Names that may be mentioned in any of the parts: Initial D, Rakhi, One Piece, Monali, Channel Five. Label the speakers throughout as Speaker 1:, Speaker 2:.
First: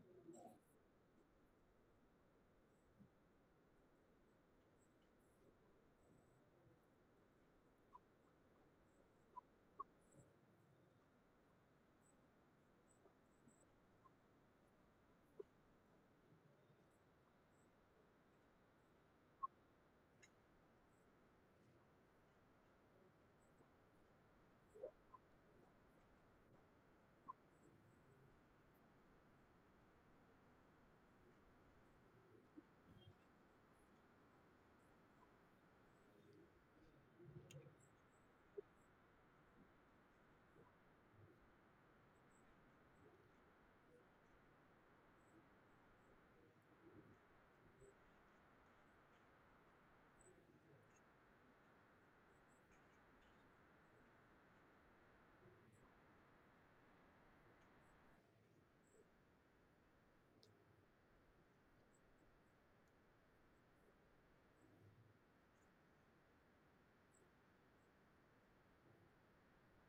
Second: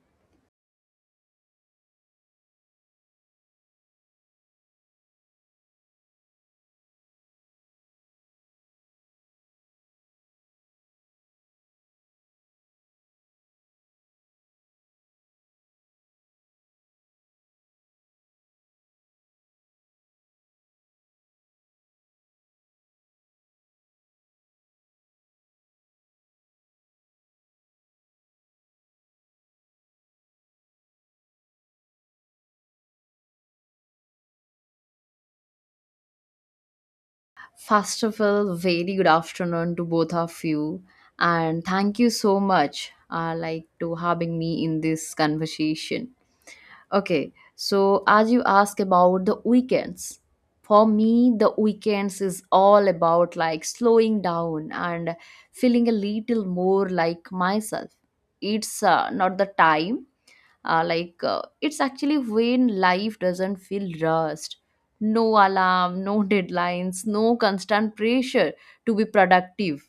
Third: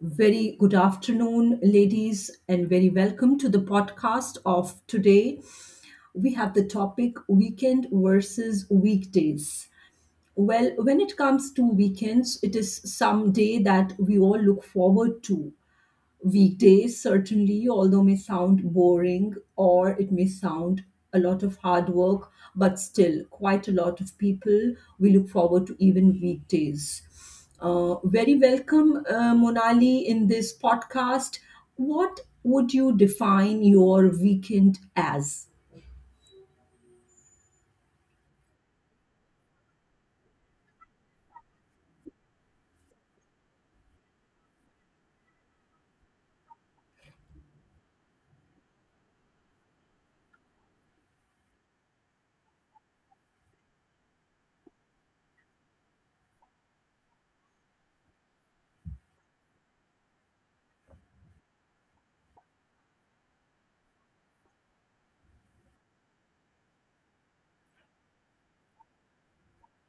Speaker 1: Very good afternoon, ladies, and very welcome to the podcast of today. We have the topic weekend versus weekdays. Well, when it comes to weekends, it is some day that we all look forward to. Weekdays certainly although may sound boring or it may sound a lot of hard work, but still quite a lot of people, we look forward to even weekdays. Very welcome, monali, in this podcast, what would you define your weekend as?
Speaker 2: First of all, very good afternoon to both of you, and thank you so much, like to having me in this conversation. Okay, so as you ask about the weekends, for me, the weekends is all about like slowing down and feeling a little more like myself. It's not the time it's actually when life doesn't feel rushed, no alarm, no deadlines, no constant pressure to be productive.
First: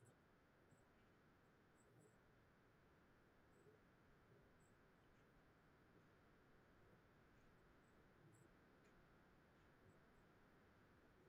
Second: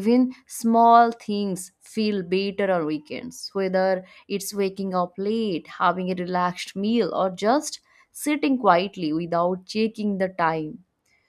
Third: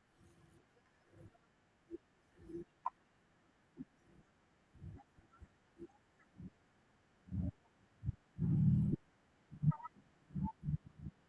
Speaker 2: Even small things feel better on weekends, whether it's waking up late, having a relaxed meal, or just sitting quietly without checking the time.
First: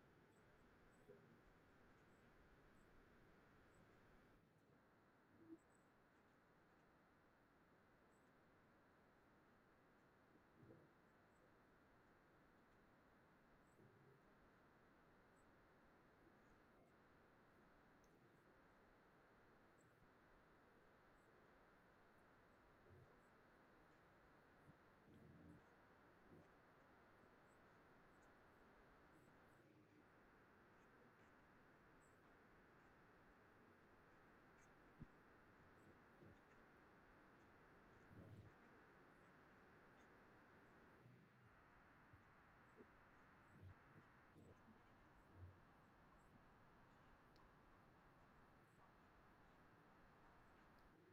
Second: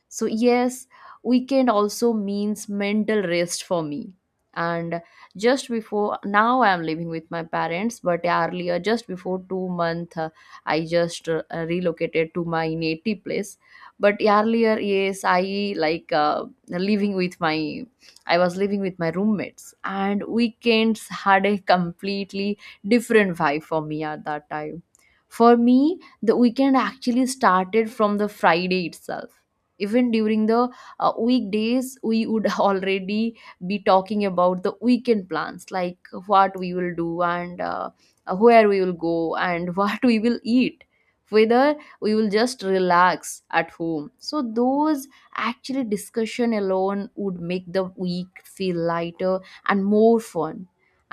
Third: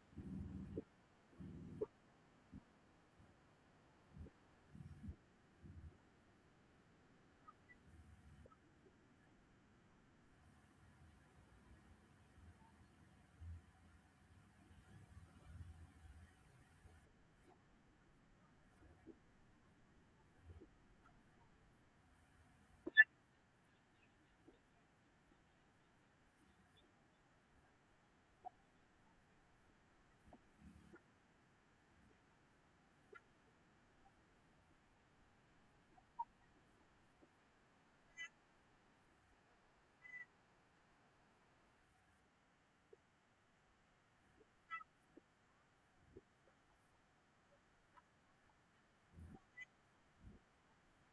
Speaker 2: So, yes, weekend also means mental rest for me. And just before now, I am living with my parents, but earlier, just before 2 months, I just relocated to my native place. But earlier, yes, I was living with my roommates, and weekends had a completely different vibe for me at that time. For me, the weekend actually started from the Friday itself, even during the weekdays we would already be talking about the weekend plans, like what we will do and where we will go and what we will eat, whether we will just relax at home. So those actually discussion alone would make the week feel lighter and more fun.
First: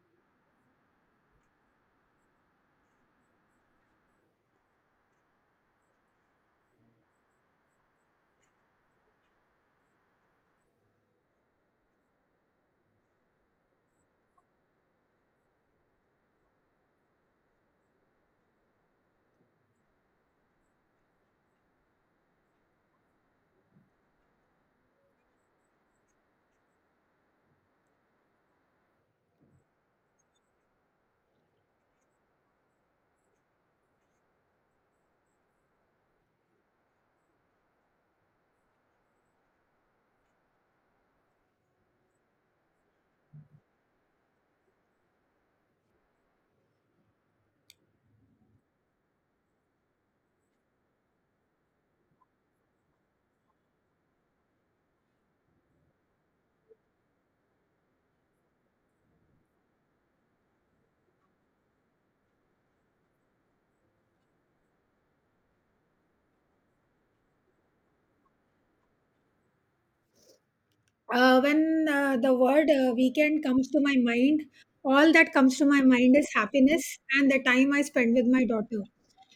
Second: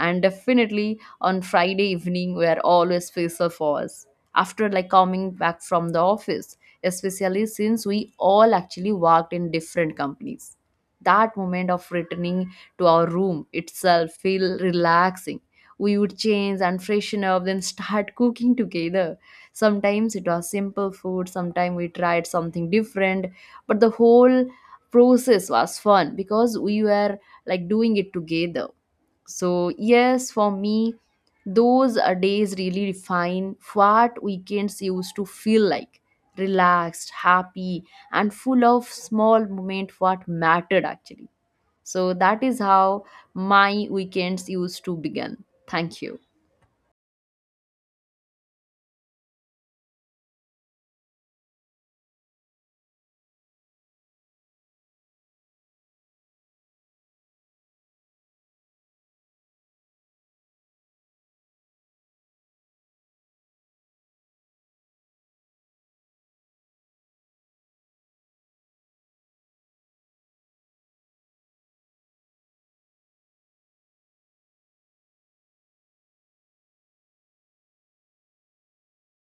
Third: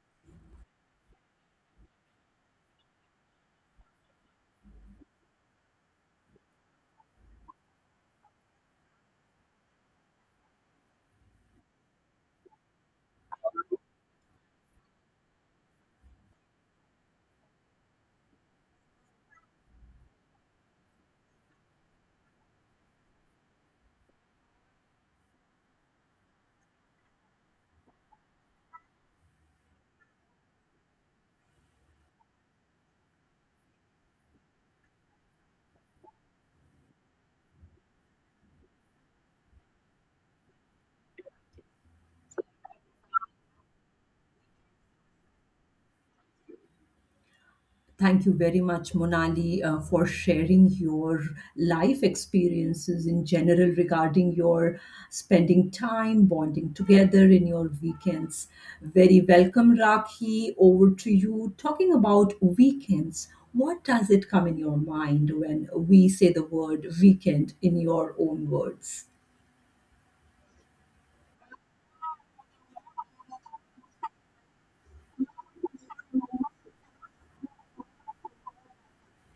Speaker 2: And definitely on Friday evening, where always Faisal falls after like coming back from the office, especially since we all actually worked in different companies. That moment of returning to our room itself feel relaxing. We would change and freshen up, then start cooking together. Sometimes it was simple food, sometimes we tried something different, but the whole process was fun because we were like doing it together. So, yes, for me, those days really define what weekends used to feel like: relaxed, happy, and full of small moments what mattered actually. So, that is how my weekends used to begin. Thank you.
Speaker 1: Thank you very much, Monali, for sharing your life experiences in general regarding your spending time bonding together in your weekends. Very welcome, Rakhi. Over to you. Talking about weekends, what does it come in your mind when we say the word weekend in your own words?
Speaker 3: When the word weekend comes to my mind, all that comes to my mind is happiness and the time I spend with my daughter.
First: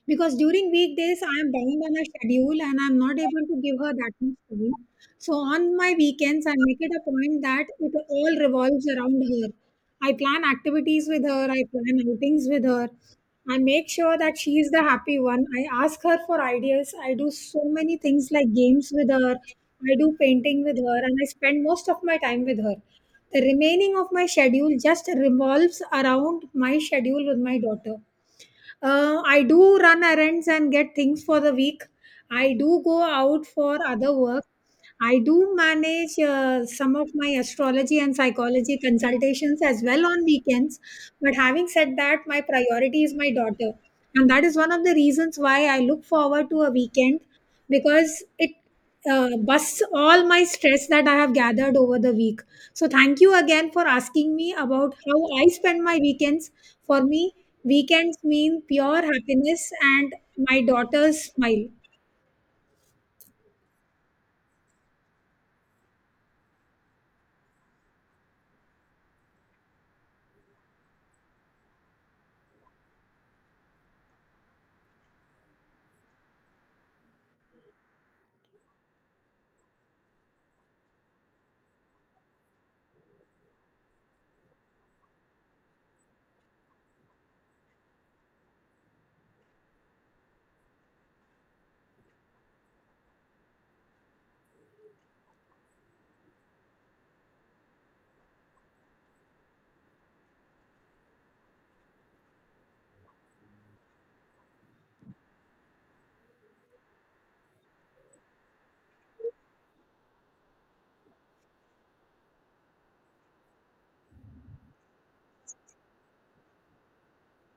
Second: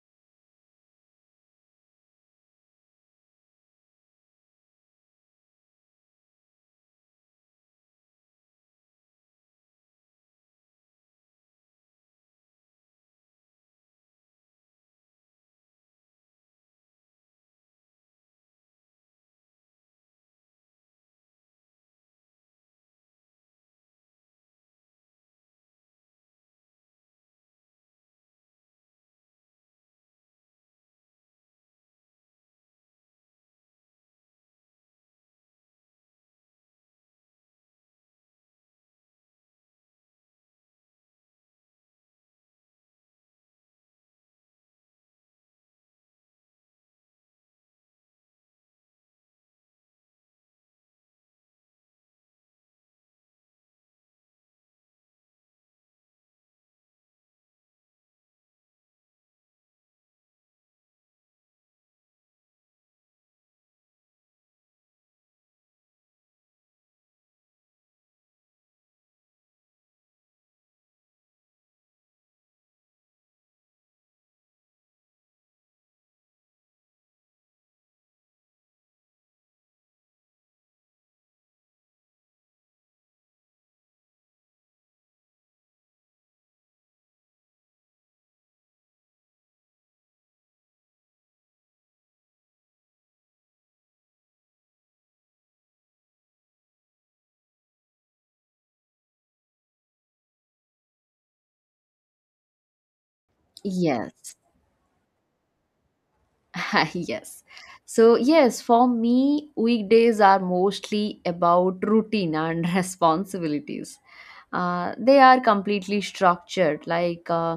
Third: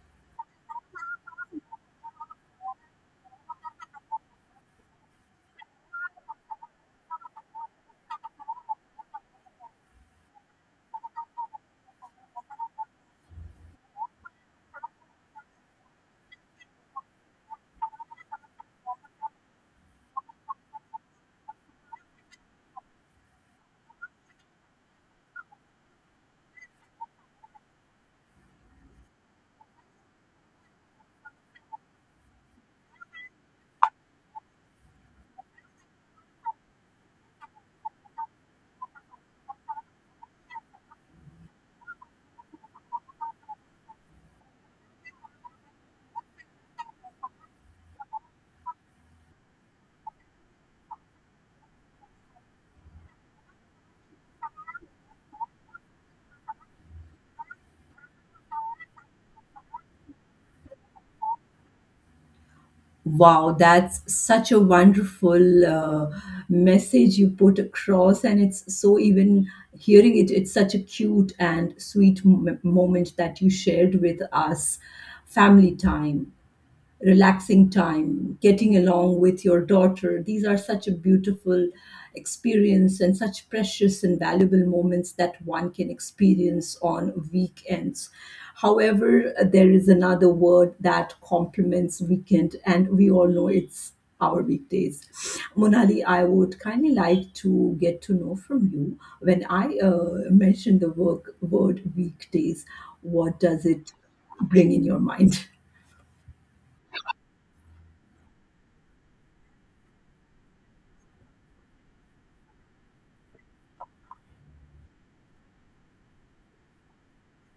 Speaker 3: Because during weekdays, I am bound on a schedule and I'm not able to give her that much time. So on my weekends, I make it a point that it all revolves around her. I plan activities with her, I plan outings with her. I make sure that she is the happy one. I ask her for ideas. I do so many things like games with her. I do painting with her and I spend most of my time with her. The remaining of my schedule just revolves around my schedule with my daughter. I do run errands and get things for the week. I do go out for other work. I do manage some of my astrology and psychology consultations as well on weekends. But having said that, my priority is my daughter. And that is one of the reasons why I look forward to a weekend because it busts all my stress that I have gathered over the week. So, thank you again for asking me about how I spend my weekends. For me, weekends mean pure happiness and my daughter's smile.
Speaker 1: Wow, that's such a wonderful message you put across, and it's so even hearing it, it's such a cute and sweet moment that you shared with us. Family time, relaxing time, getting along with your daughter. These are such a beautiful experience and such precious and valuable moments that one can experience on weekends. However, there is another word that complements weekend, and we all know it's our weekdays. Monali, I would kindly like to get to know from you when I mention the work word weekdays, what does it
Speaker 2: Yes.
Speaker 1: bring in your mind?
Speaker 2: Yes. So, yes, for me, weekdays are mostly about routine and responsibilities. They are completely structured, like uh,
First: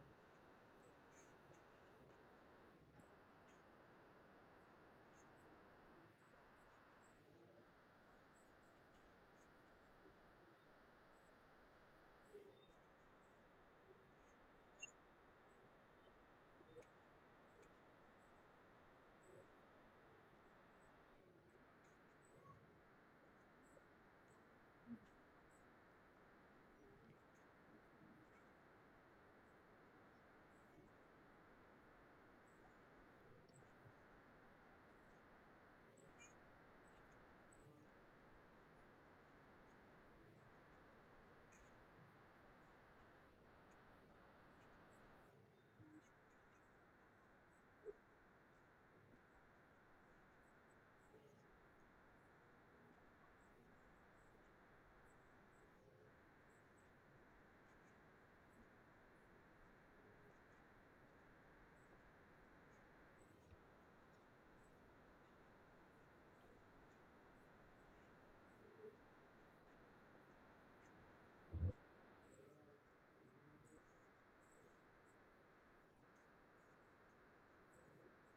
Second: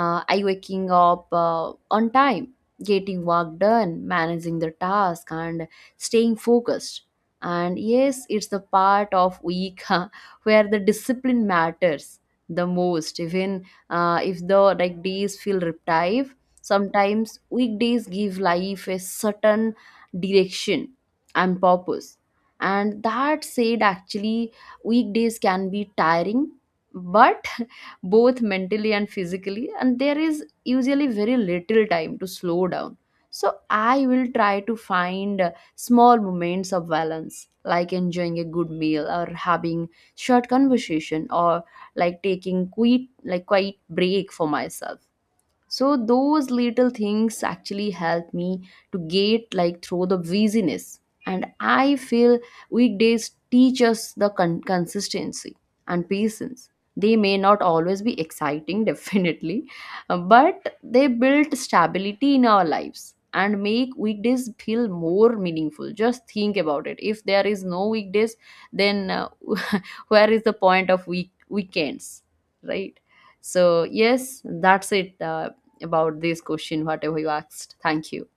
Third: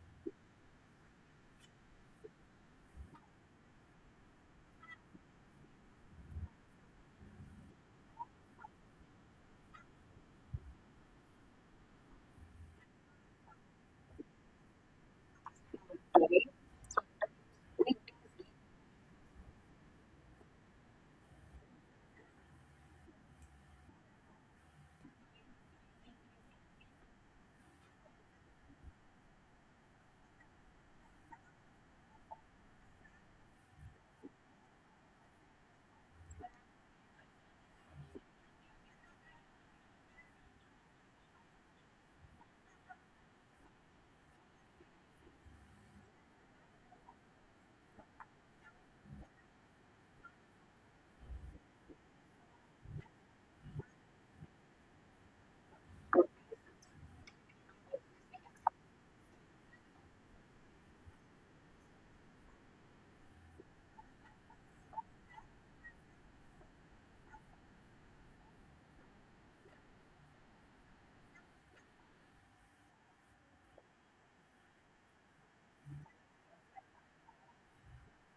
Speaker 2: uh, I waking up on time, getting work done, managing the task, and staying focused. And yes, it's the part of week where the discipline matters the most. Even if the like days feel repetitive sometimes, weekdays give life a certain direction and purpose. And that said, actually weekdays can be tiring, but both mentally and physically, and there is usually very little time to slow down. So I will try to find small moments of balance, like enjoying a good meal, or having short conversation, or like taking quiet like quiet break for myself. So those little things actually help me to get like through the busyness. And I feel weekdays teach us the consistency and patience. They may not always be exciting, definitely, but they build stability in our lives and make weekdays feel more meaningful. Just think about it. If there is no weekdays, then where is the point of weekends, right? So yes, that's it about this question whatever you asked. Thank you.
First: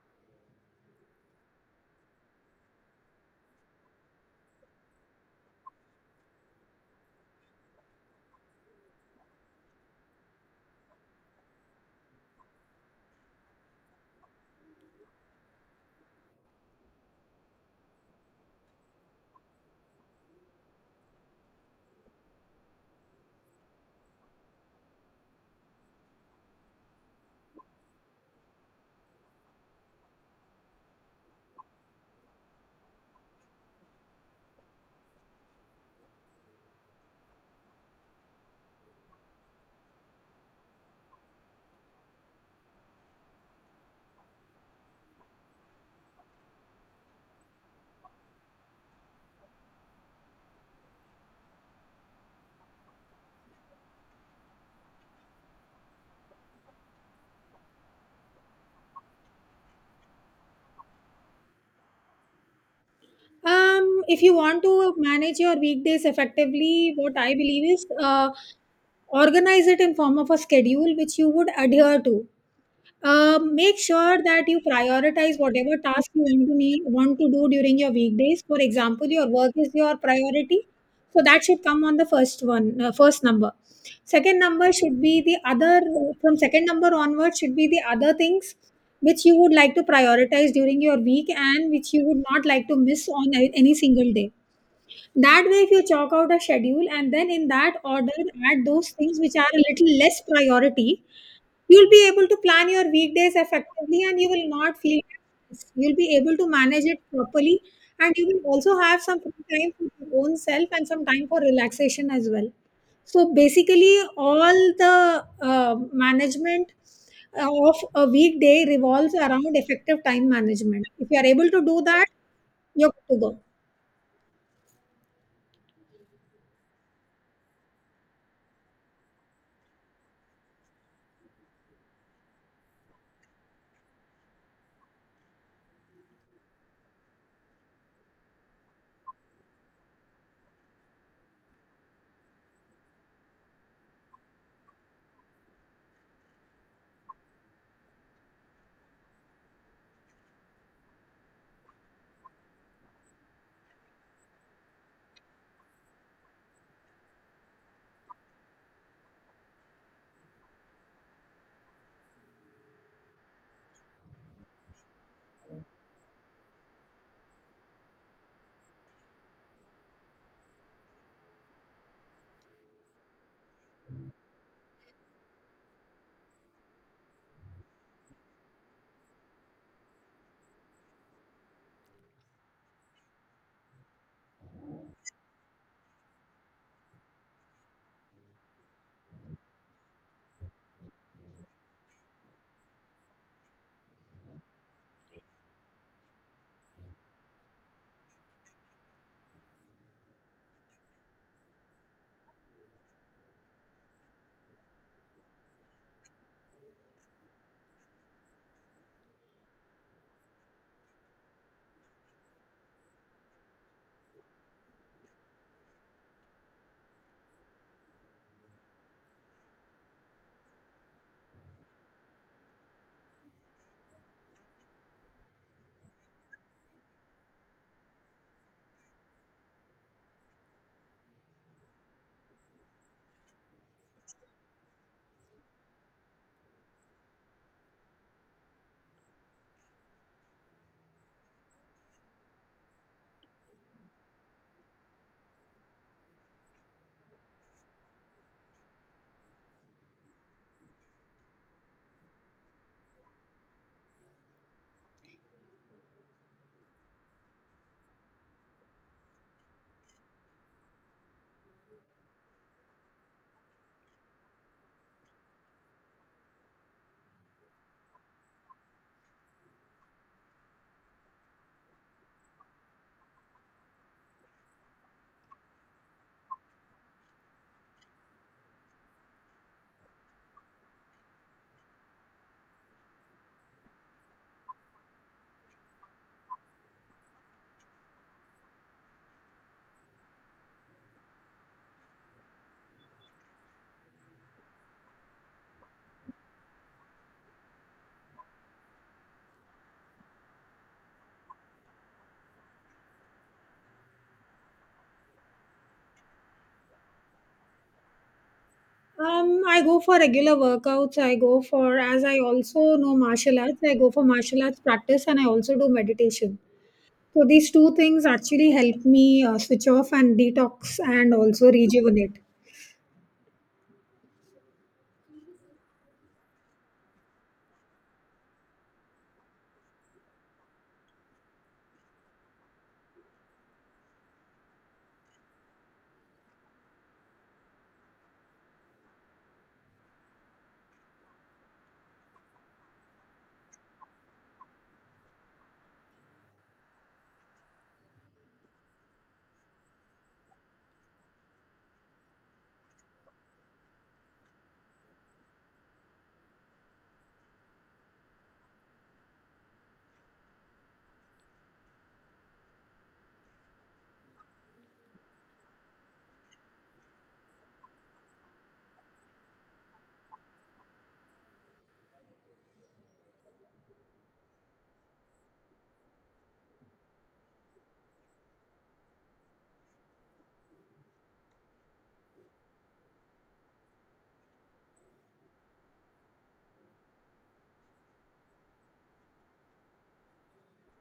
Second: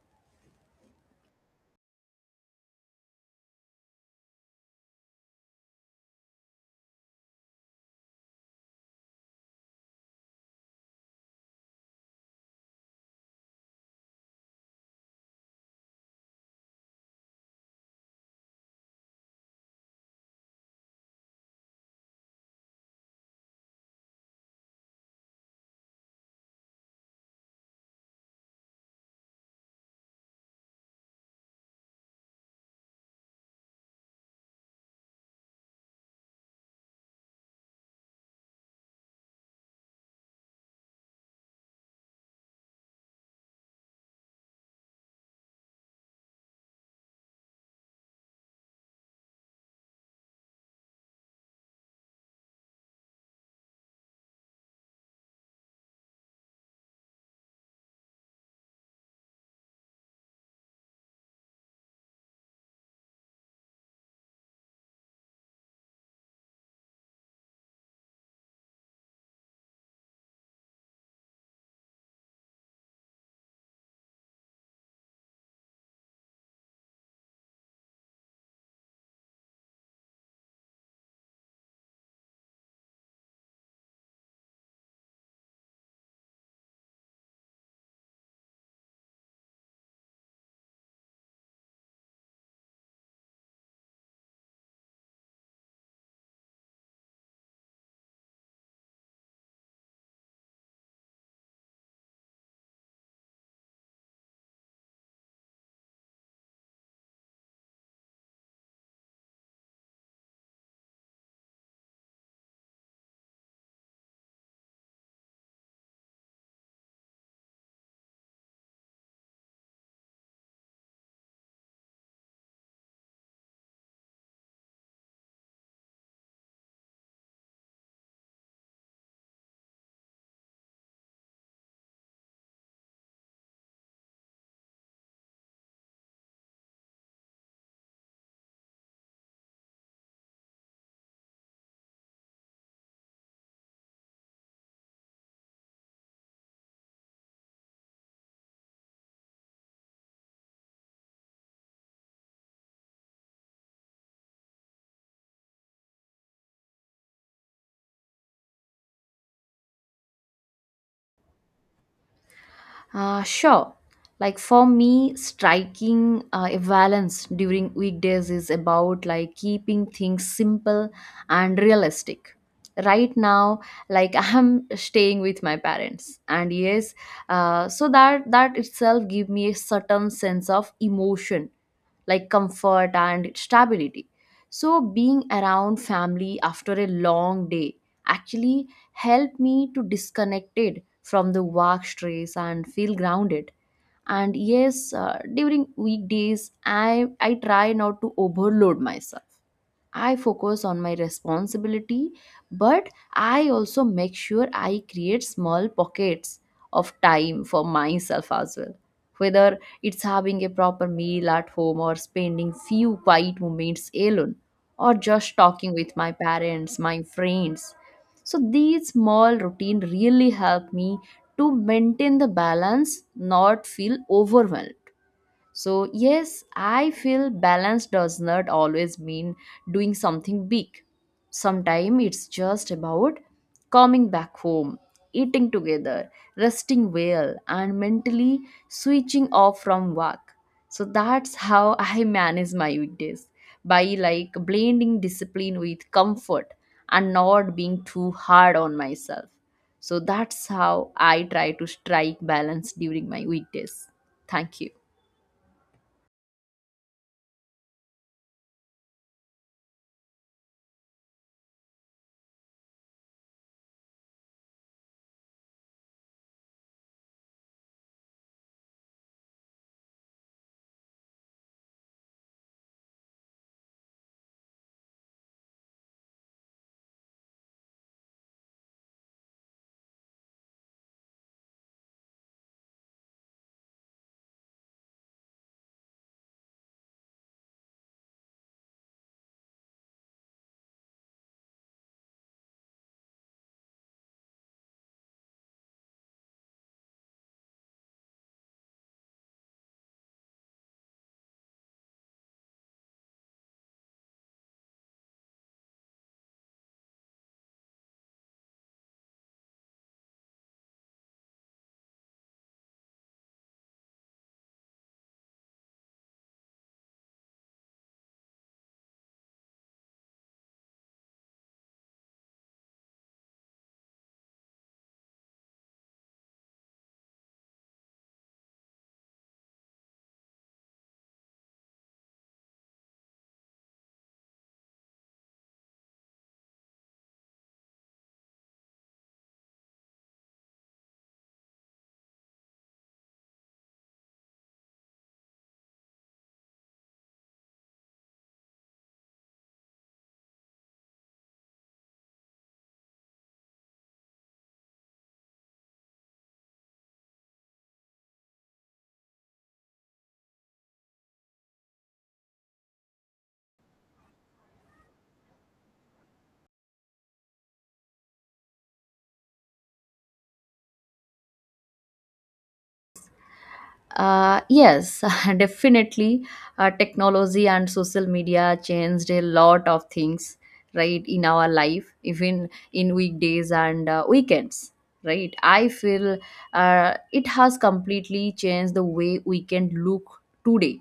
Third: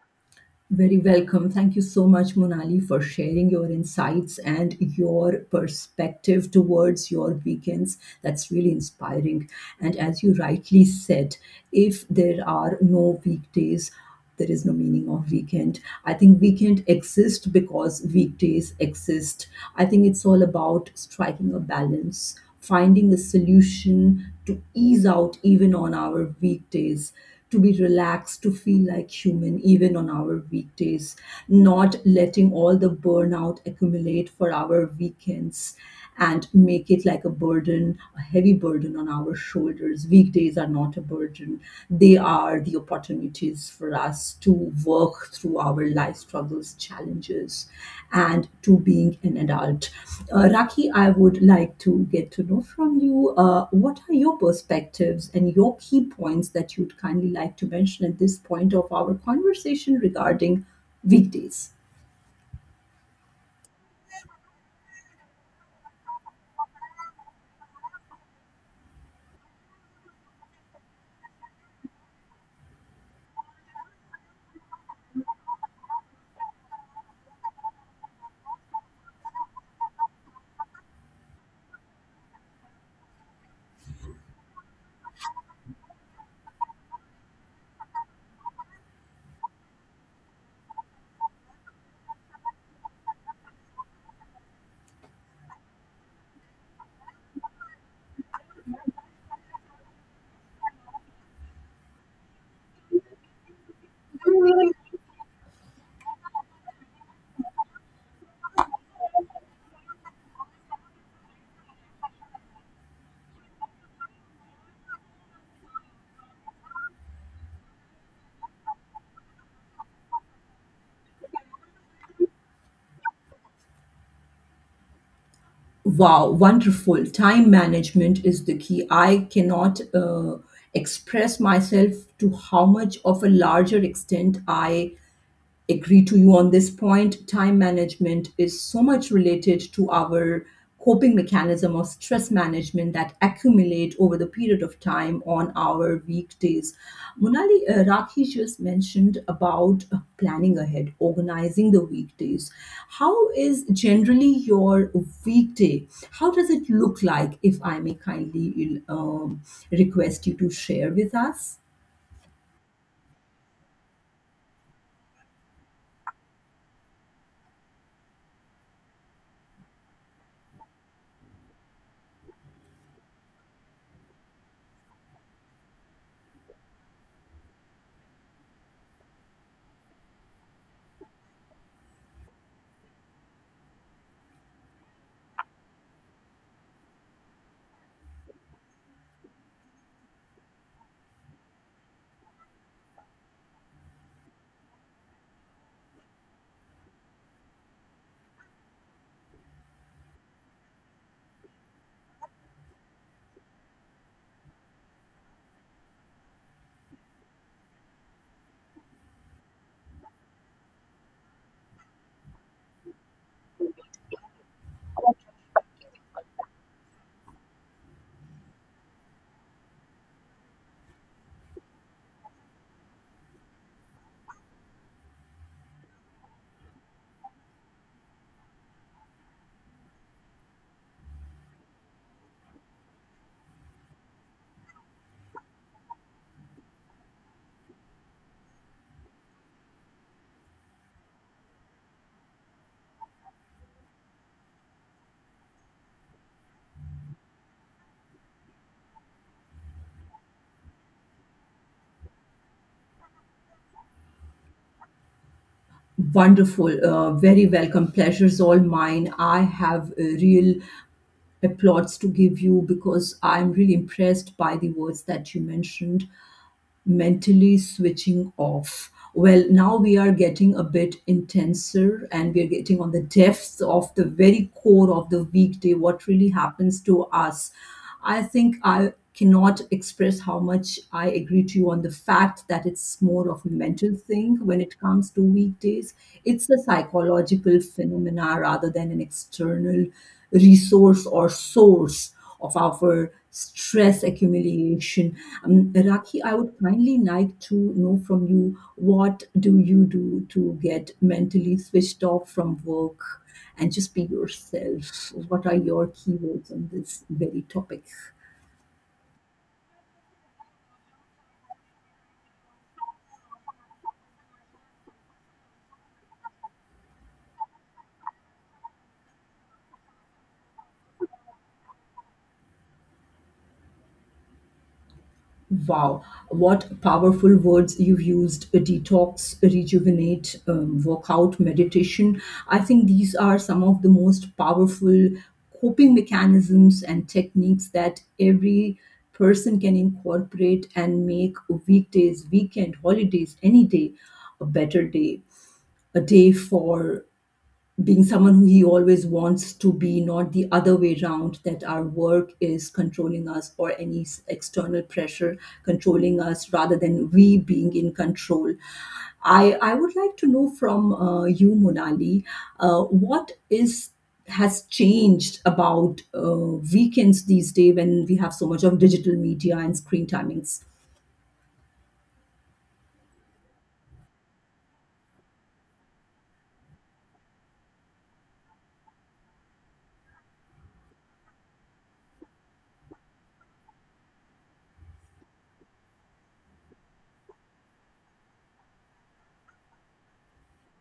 Speaker 1: Very welcome. Thank you so much, Monali, for sharing your insights and your perspective towards your weekends. That's really inspiring. And as you rightly said, if there are no weekdays, there is no meaning of weekend. I think weekend exists because weekdays exist. I think it's all about striking a balance, finding a solution to ease out even on our weekdays, to be relaxed, to feel like human even on our weekdays, not letting all the burnout accumulate for our weekends and make it like a burden, a heavy burden on our shoulders. Weekdays are not a burden, they are the opportunities for us to work through our life struggles, challenges, and to being an adult. Raki, I would like to get to know from you what are your perspectives and your key points that you'd kindly like to mention at this point of our conversation regarding weekdays.
Speaker 3: If you want to manage your weekdays effectively, what I believe is organize it in form of a schedule which you would adhere to. Make sure that you prioritize whatever task you want to need, want to do during your weekdays. For example, your work is your priority, so that should come on the first one, first number. Second number should be the other. From second number onwards, should be the other things which you would like to prioritize during your week and which you would not like to miss on any single day. That way, if you chalk out a schedule and then in that order add those things which are a little less priority, you'll be able to plan your weekdays effectively and you will not feel stressed. You'll be able to manage it properly and you will also have some free time for your own self and some time for relaxation as well. So basically, all the management of a weekday revolves around effective time management. If you are able to do that, you're good to go.
Speaker 1: Wow, wonderful. Time management is the key. I cannot express myself to how much of a larger extent I agree to you on this point. Time management is so much related to our coping mechanism or stress management that accumulate over the period of time on our weekdays. Monali, Rakhi just mentioned about planning ahead, organizing the weekdays. How is generally your weekday? How does it look like? If I may kindly request you to share with us.
Speaker 2: Sure. Like for me, striking a balance during weekdays is about like keeping things simple and realistic. Right now, like I'm staying with my parents, and yes, so that itself give me a certain sense of emotion, like comfort and stability. So, being around family after a long day actually helped me to disconnect from the work stress and feel grounded. And yes, during weekdays, I try not to overload myself. I focus on my responsibility, but I also make sure I create small pockets of time for myself as well. Whether it's having a proper meal at home, or spending few quiet moments alone, or just talking with my parents, my friends. So these small routine really help me to maintain the balance, not feel overwhelmed. So, yes, I feel balance does not always mean doing something big. Sometimes it's just about coming back home, eating together, resting well, and mentally switching off from work. So, that's how I manage my weekdays, by like blending discipline with comfort and not being too hard on myself. So, that's how I try to strike balance during my weekdays. Thank you.
Speaker 1: Wonderful. Very welcome. Pleasure's all mine. I have a real applause to give you because I'm really impressed by the words that you mentioned, mentally switching off. Well, now we are getting a bit intenser and we are getting on the depths of the very core of the weekday, what really happens to us. I think I cannot express how much I agree to you on the fact that it's more of a mental thing when it comes to weekdays. It's a psychological phenomena rather than an external resource or source of our stress accumulation. Rakhi, I would kindly like to know from you, what do you do to get mentally switched off from work and just be yourself? What are your keywords on this very topic?
Speaker 3: I go for regular workouts. I go for, as I also know martial arts, I go for martial arts practice and I also do meditation. So these two things actually help me switch off and detox and also rejuvenate.
Speaker 1: Wow, what powerful words you've used: detox, rejuvenate, workout, meditation. I think these are some of the most powerful coping mechanisms and techniques that every person can incorporate and make weekdays, weekend, holidays, any day a better day, a day for being someone who he always wants to be, not the other way around that our work is controlling us or any external pressure controlling us rather than we being in control. I would like to know from you, Monali, what is has changed about weekends these days when we have so much of digital media and screen timings.
Speaker 2: Yes, definitely. Technology and social media changed a lot of things, right, in our life, even in weekdays and weekends, right? I feel it has completely changed the way we can look today.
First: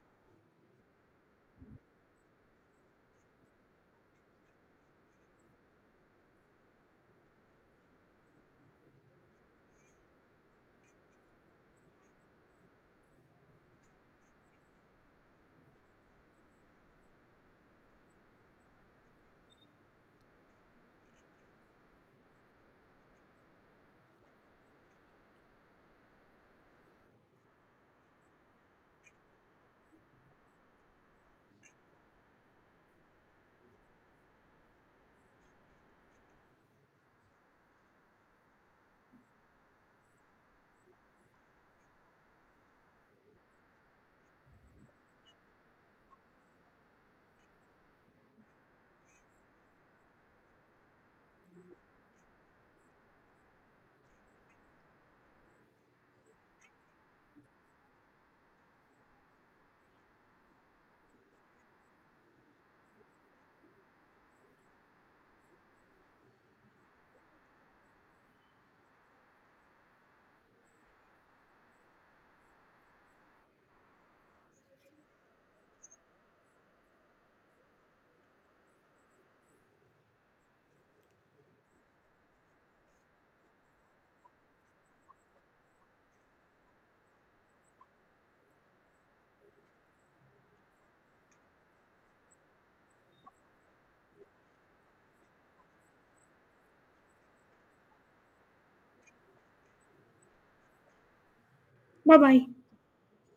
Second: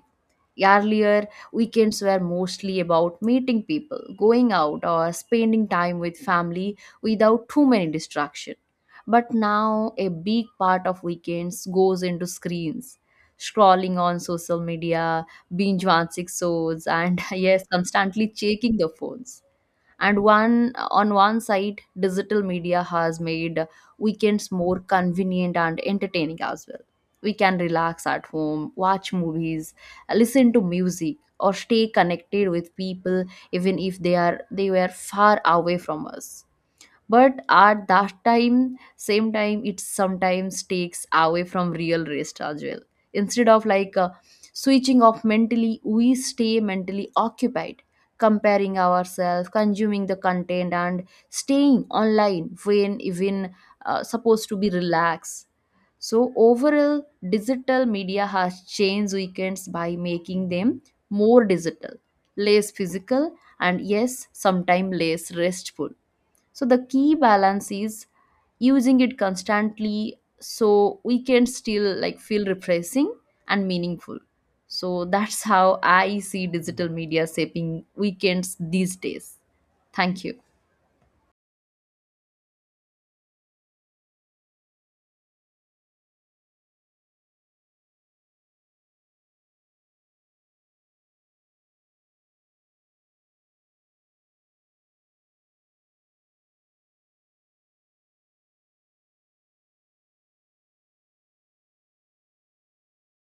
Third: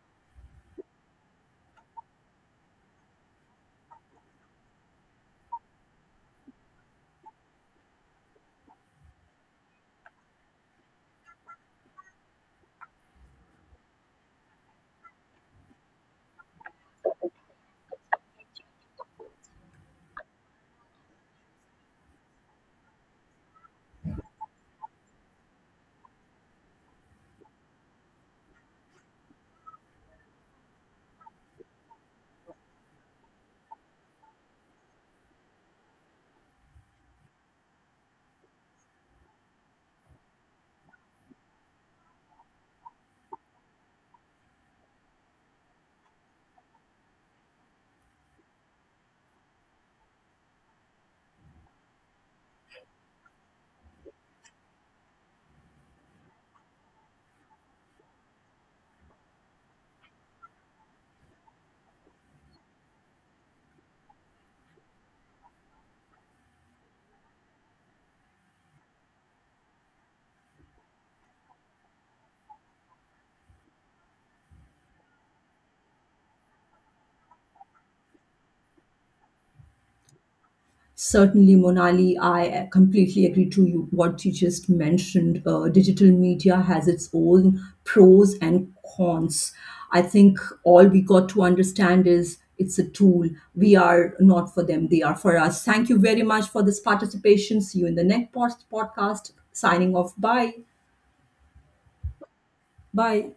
Speaker 2: Earlier, weekends were mostly about meeting people, going out, or spending time with family without too many distractions. But now, a big part of weekends goes into screens, scrolling on social media, binge watching shows, and yes, constantly checking the phones. And one on one side, digital media has made weekends more convenient and entertaining as well. We can relax at home, watch movies, listen to music, or stay connected with people even if they were far away from us. But at that time, same time, it sometimes takes away from real rest as well. Instead of like switching off mentally, we stay mentally occupied, comparing ourselves, consuming the content, and staying online when even supposed to be relaxed. So overall, digital media has changed weekends by making them more digital, less physical, and yes, sometimes less restful. So the key balance is using it constantly so we can still like feel refreshing and meaningful. So that's how I see digital media shaping weekends these days. Thank you.
Speaker 1: Certainly, Monali, I completely agree to you what you just mentioned. Digital media has its own pros and cons. I think all we got to understand is it's a tool. We are not for them, they are for us. Thank you very much for this participation. See you in the next podcast. Signing off. Bye.
Speaker 3: Bye bye.
Speaker 1: Bye.